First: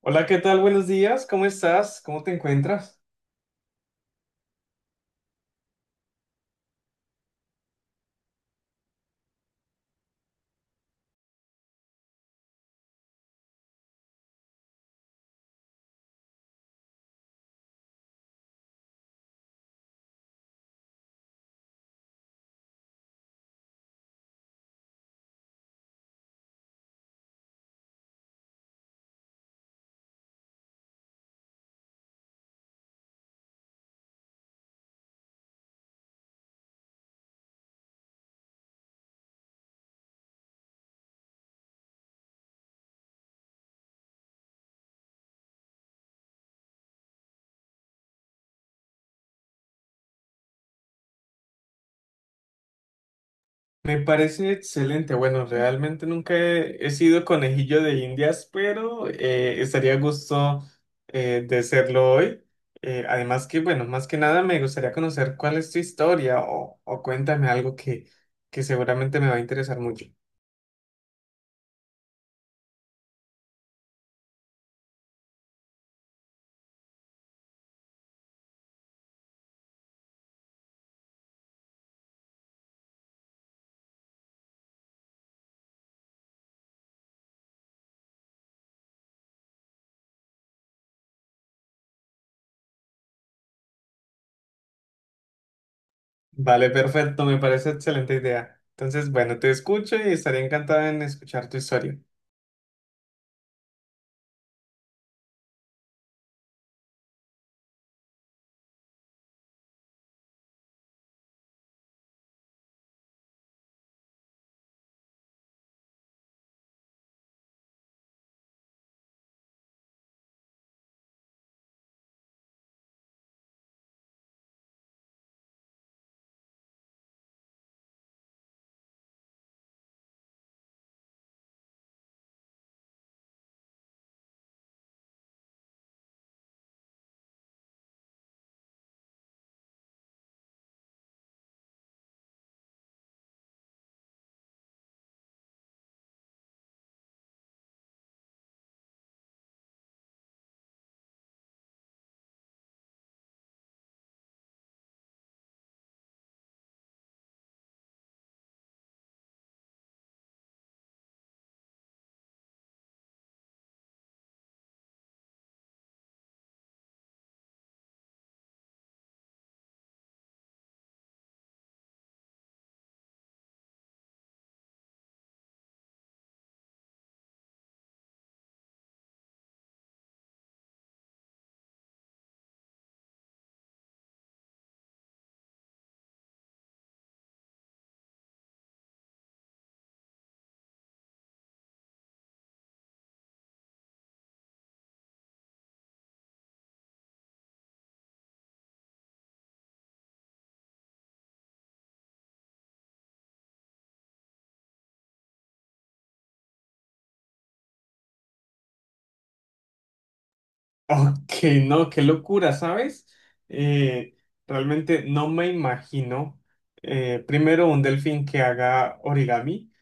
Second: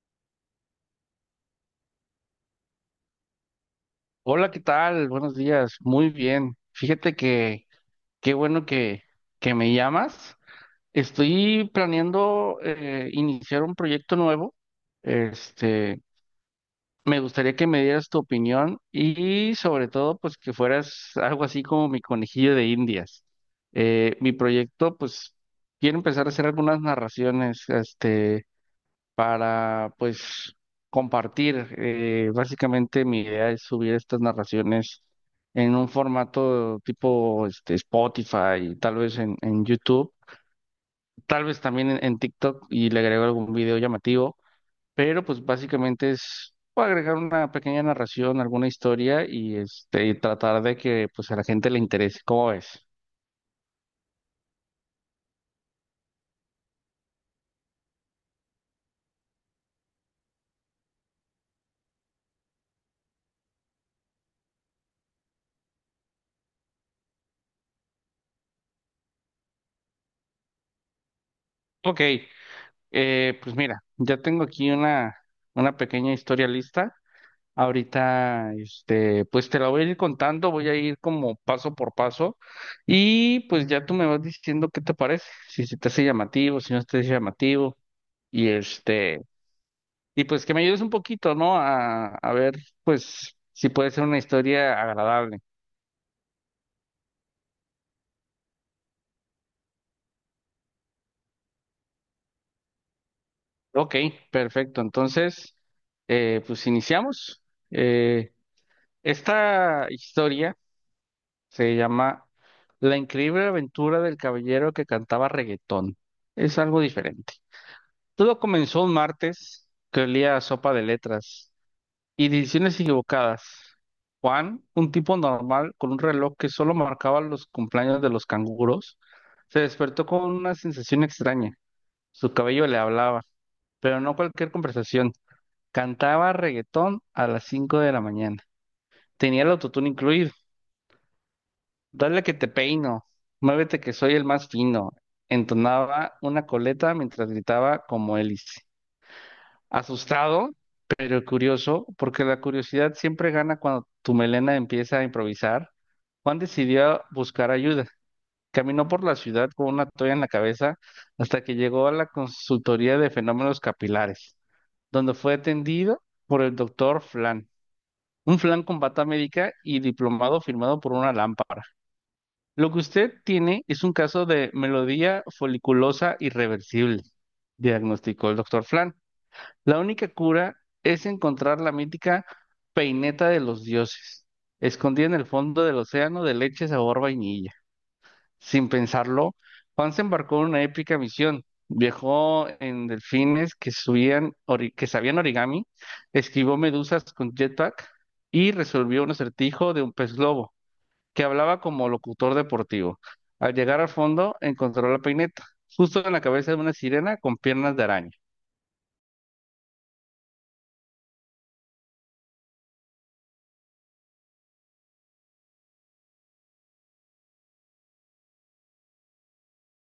Hola, ¿qué tal? Buenos días, ¿cómo estás? ¿Cómo te encuentras? Hola, ¿qué tal? Buenos días. Muy bien. Fíjate que qué bueno que me llamas. Estoy planeando iniciar un proyecto nuevo. Este, me gustaría que me dieras tu opinión y sobre todo, pues que fueras algo así como mi conejillo de Indias. Mi proyecto, pues, quiero empezar a hacer algunas narraciones, para pues compartir. Básicamente mi idea es subir estas narraciones en un formato tipo Spotify y tal vez en YouTube, tal vez también en TikTok y le agrego algún video llamativo, pero pues básicamente es agregar una pequeña narración, alguna historia tratar de que pues a la gente le interese. ¿Cómo ves? Me parece excelente. Bueno, realmente nunca he sido conejillo de Indias, pero estaría a gusto de serlo hoy. Además que, bueno, más que nada me gustaría conocer cuál es tu historia o cuéntame algo que seguramente me va a interesar mucho. Ok, pues mira, ya tengo aquí una pequeña historia lista. Ahorita, pues te la voy a ir contando, voy a ir como paso por paso y pues ya tú me vas diciendo qué te parece, si se te hace llamativo, si no se te hace llamativo y este, y pues que me ayudes un poquito, ¿no? A ver, pues si puede ser una historia agradable. Vale, perfecto, me parece excelente idea. Entonces, bueno, te escucho y estaría encantado en escuchar tu historia. Ok, perfecto. Entonces, pues iniciamos. Eh, esta historia se llama La increíble aventura del caballero que cantaba reggaetón. Es algo diferente. Todo comenzó un martes que olía a sopa de letras y decisiones equivocadas. Juan, un tipo normal con un reloj que solo marcaba los cumpleaños de los canguros, se despertó con una sensación extraña. Su cabello le hablaba, pero no cualquier conversación. Cantaba reggaetón a las 5 de la mañana. Tenía el autotune incluido. Dale que te peino, muévete que soy el más fino. Entonaba una coleta mientras gritaba como hélice. Asustado, pero curioso, porque la curiosidad siempre gana cuando tu melena empieza a improvisar. Juan decidió buscar ayuda. Caminó por la ciudad con una toalla en la cabeza hasta que llegó a la consultoría de fenómenos capilares, donde fue atendido por el doctor Flan, un Flan con bata médica y diplomado firmado por una lámpara. Lo que usted tiene es un caso de melodía foliculosa irreversible, diagnosticó el doctor Flan. La única cura es encontrar la mítica peineta de los dioses, escondida en el fondo del océano de leche sabor vainilla. Sin pensarlo, Juan se embarcó en una épica misión. Viajó en delfines que sabían origami, esquivó medusas con jetpack y resolvió un acertijo de un pez globo, que hablaba como locutor deportivo. Al llegar al fondo, encontró la peineta, justo en la cabeza de una sirena con piernas de araña. Ok, no, qué locura, ¿sabes? Eh, Realmente no me imagino primero un delfín que haga origami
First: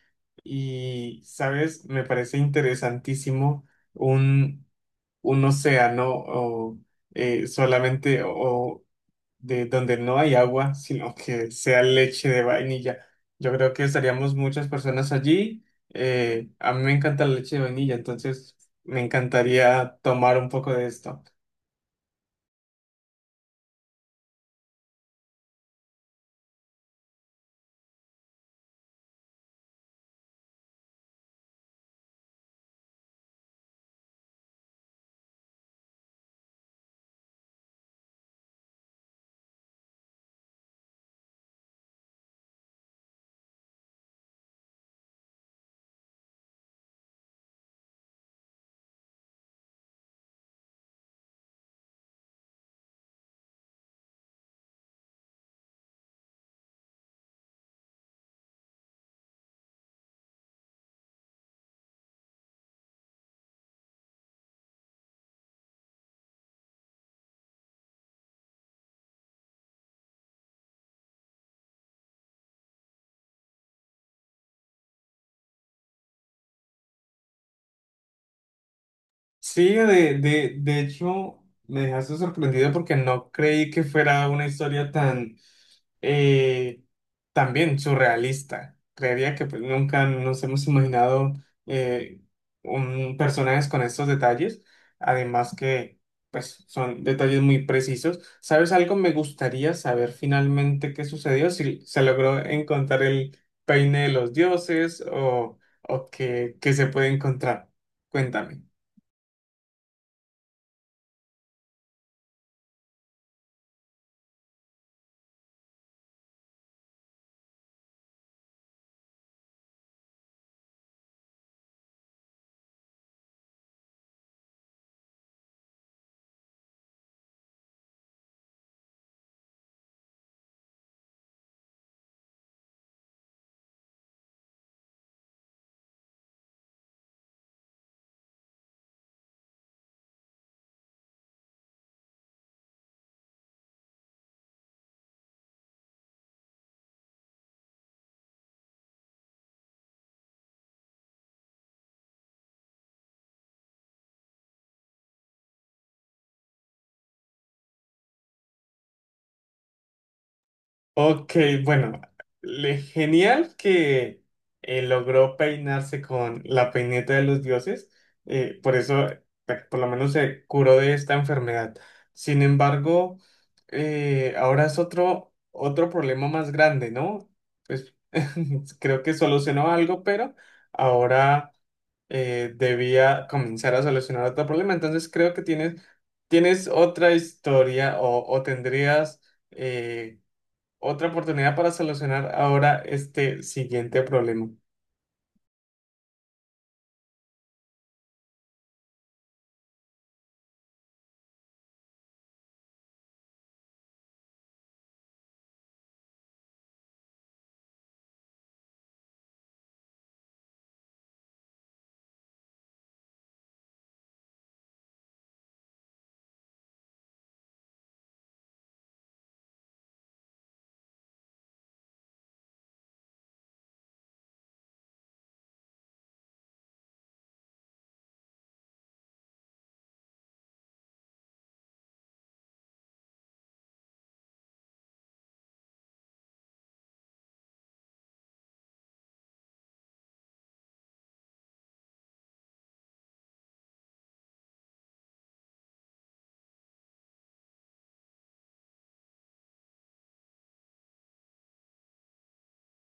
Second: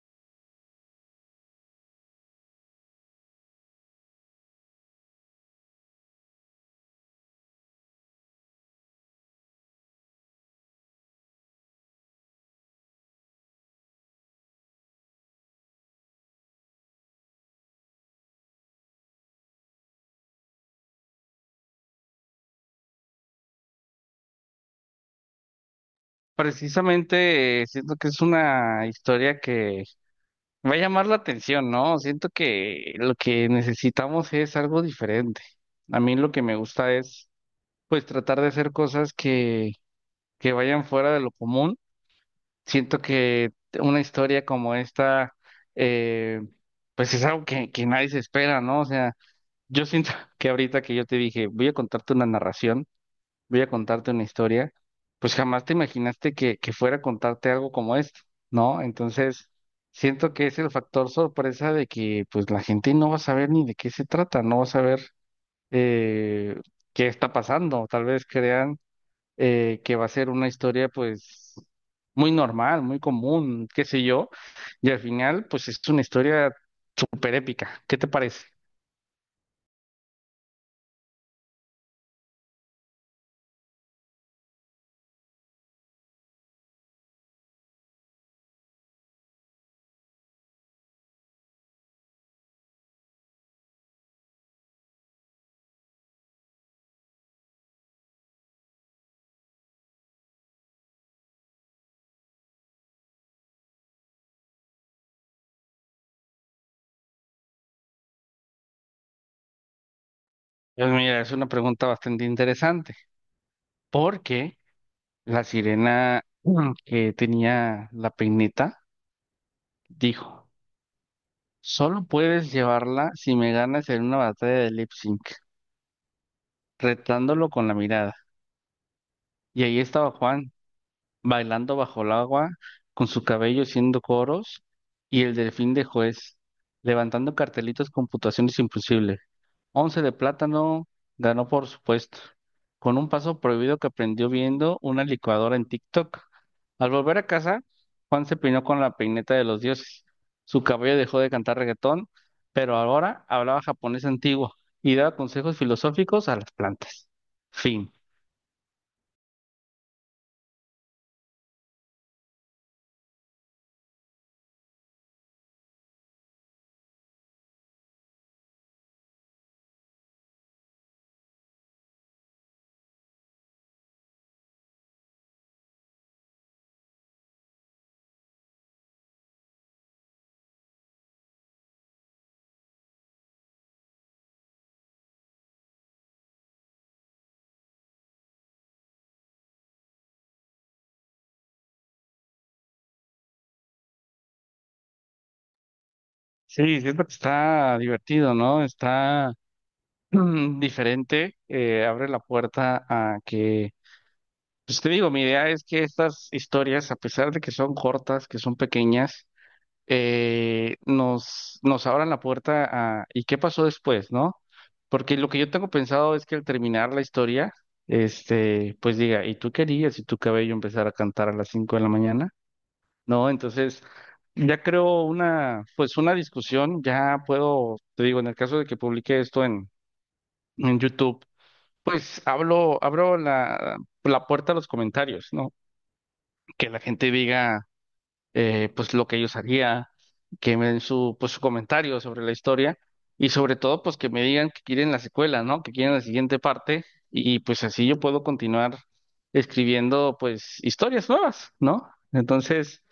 y, ¿sabes? Me parece interesantísimo un, un océano solamente o de donde no hay agua, sino que sea leche de vainilla. Yo creo que estaríamos muchas personas allí. A mí me encanta la leche de vainilla, entonces me encantaría tomar un poco de esto. Precisamente siento que es una historia que va a llamar la atención, ¿no? Siento que lo que necesitamos es algo diferente. A mí lo que me gusta es, pues, tratar de hacer cosas que vayan fuera de lo común. Siento que una historia como esta, eh, pues, es algo que nadie se espera, ¿no? O sea, yo siento que ahorita que yo te dije, voy a contarte una historia, pues jamás te imaginaste que fuera a contarte algo como esto, ¿no? Entonces, siento que es el factor sorpresa de que pues la gente no va a saber ni de qué se trata, no va a saber eh, qué está pasando. Tal vez crean que va a ser una historia pues muy normal, muy común, qué sé yo, y al final pues es una historia súper épica. ¿Qué te parece? Sí, de hecho, me dejaste sorprendido porque no creí que fuera una historia tan, eh, también surrealista. Creería que pues, nunca nos hemos imaginado eh, un, personajes con estos detalles, además que pues, son detalles muy precisos. ¿Sabes algo? Me gustaría saber finalmente qué sucedió, si se logró encontrar el peine de los dioses o qué, qué se puede encontrar. Cuéntame. Pues mira, es una pregunta bastante interesante, porque... La sirena que tenía la peineta dijo, solo puedes llevarla si me ganas en una batalla de lip sync, retándolo con la mirada. Y ahí estaba Juan, bailando bajo el agua, con su cabello haciendo coros, y el delfín de juez, levantando cartelitos con puntuaciones imposibles. 11 de plátano ganó, por supuesto, con un paso prohibido que aprendió viendo una licuadora en TikTok. Al volver a casa, Juan se peinó con la peineta de los dioses. Su cabello dejó de cantar reggaetón, pero ahora hablaba japonés antiguo y daba consejos filosóficos a las plantas. Fin. Ok, bueno, genial que logró peinarse con la peineta de los dioses, por eso, bueno, por lo menos se curó de esta enfermedad. Sin embargo, ahora es otro, otro problema más grande, ¿no? Pues creo que solucionó algo, pero ahora debía comenzar a solucionar otro problema. Entonces creo que tienes otra historia o tendrías eh, otra oportunidad para solucionar ahora este siguiente problema. Sí, siento que está divertido, ¿no? Está diferente, abre la puerta a que, pues te digo, mi idea es que estas historias, a pesar de que son cortas, que son pequeñas, nos abran la puerta a ¿y qué pasó después, no? Porque lo que yo tengo pensado es que al terminar la historia, pues diga, ¿y tú querías si tu cabello empezara a cantar a las 5 de la mañana? No, entonces ya creo pues una discusión, ya puedo, te digo, en el caso de que publique esto en, YouTube, pues hablo, abro la puerta a los comentarios, ¿no? Que la gente diga, pues lo que ellos haría, que me den pues, su comentario sobre la historia y sobre todo pues que me digan que quieren la secuela, ¿no? Que quieren la siguiente parte y pues así yo puedo continuar escribiendo pues historias nuevas, ¿no? Entonces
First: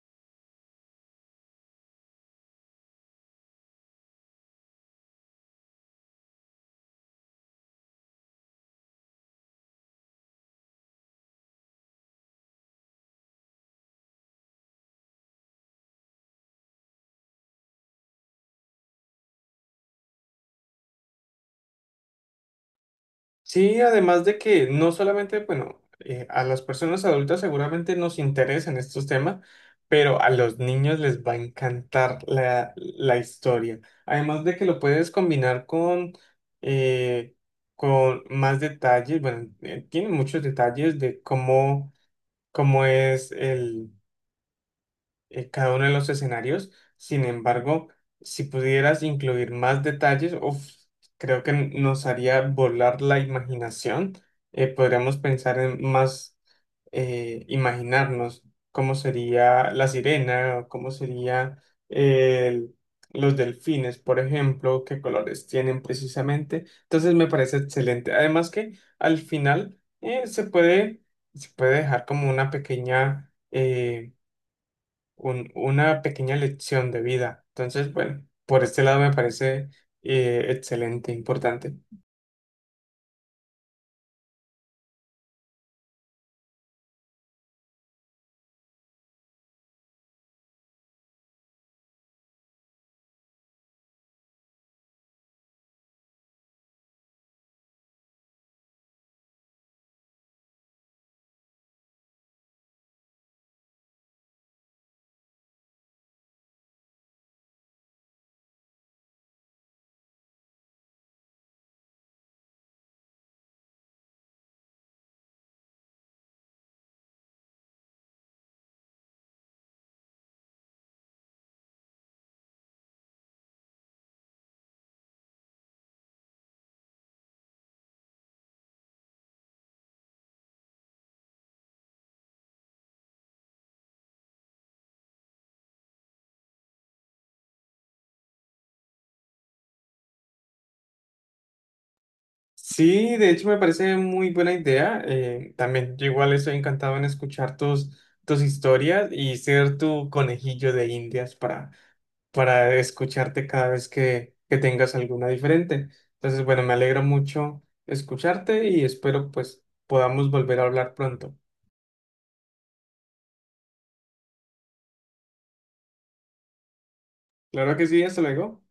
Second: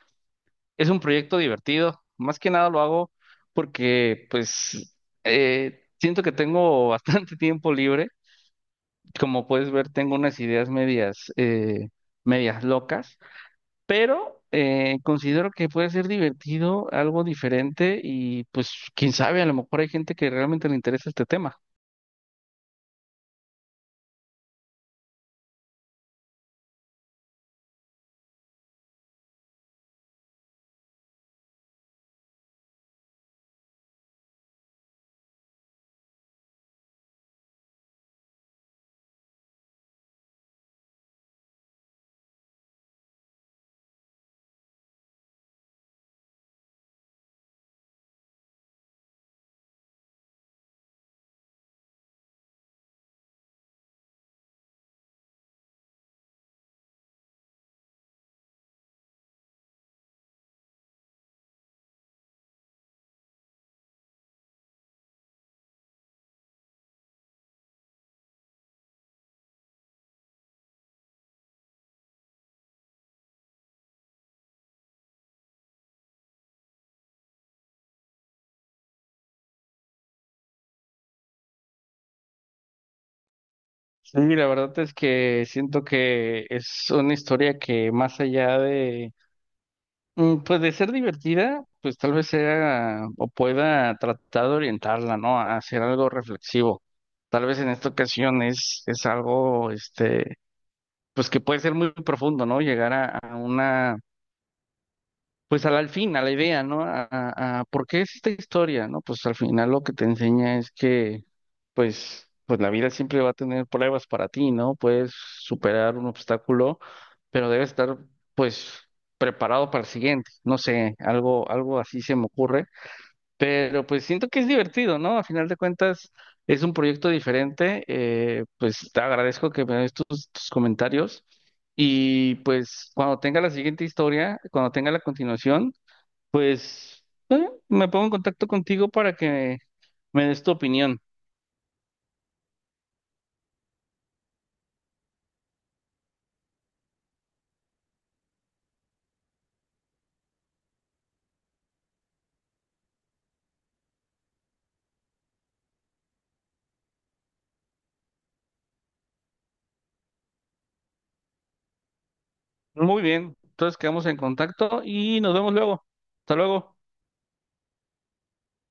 es un proyecto divertido, más que nada lo hago porque pues siento que tengo bastante tiempo libre, como puedes ver tengo unas ideas medias locas pero considero que puede ser divertido, algo diferente y pues quién sabe, a lo mejor hay gente que realmente le interesa este tema. Sí, además de que no solamente, bueno, a las personas adultas seguramente nos interesan estos temas, pero a los niños les va a encantar la historia. Además de que lo puedes combinar eh, con más detalles, bueno, tiene muchos detalles de cómo, cómo es cada uno de los escenarios. Sin embargo, si pudieras incluir más detalles, uf, creo que nos haría volar la imaginación. Podríamos pensar en más, imaginarnos cómo sería la sirena, o cómo sería eh, el- los delfines, por ejemplo, qué colores tienen precisamente. Entonces me parece excelente. Además que al final se puede dejar como una pequeña... una pequeña lección de vida. Entonces, bueno, por este lado me parece excelente, importante. Sí, la verdad es que siento que es una historia que más allá de, pues de ser divertida, pues tal vez sea o pueda tratar de orientarla, ¿no? A hacer algo reflexivo. Tal vez en esta ocasión es algo, pues que puede ser muy profundo, ¿no? Llegar a una pues al fin, a la idea, ¿no? A por qué es esta historia, ¿no? Pues al final lo que te enseña es que, pues la vida siempre va a tener pruebas para ti, ¿no? Puedes superar un obstáculo, pero debes estar, pues, preparado para el siguiente. No sé, algo así se me ocurre, pero pues siento que es divertido, ¿no? A final de cuentas es un proyecto diferente. Pues te agradezco que me des tus comentarios. Y pues cuando tenga la siguiente historia, cuando tenga la continuación, pues me pongo en contacto contigo para que me des tu opinión. Sí, de hecho me parece muy buena idea. También yo igual estoy encantado en escuchar tus, tus historias y ser tu conejillo de indias para escucharte cada vez que tengas alguna diferente. Entonces, bueno, me alegra mucho escucharte y espero pues podamos volver a hablar pronto. Muy bien, entonces quedamos en contacto y nos vemos luego. Hasta luego. Claro que sí, hasta luego.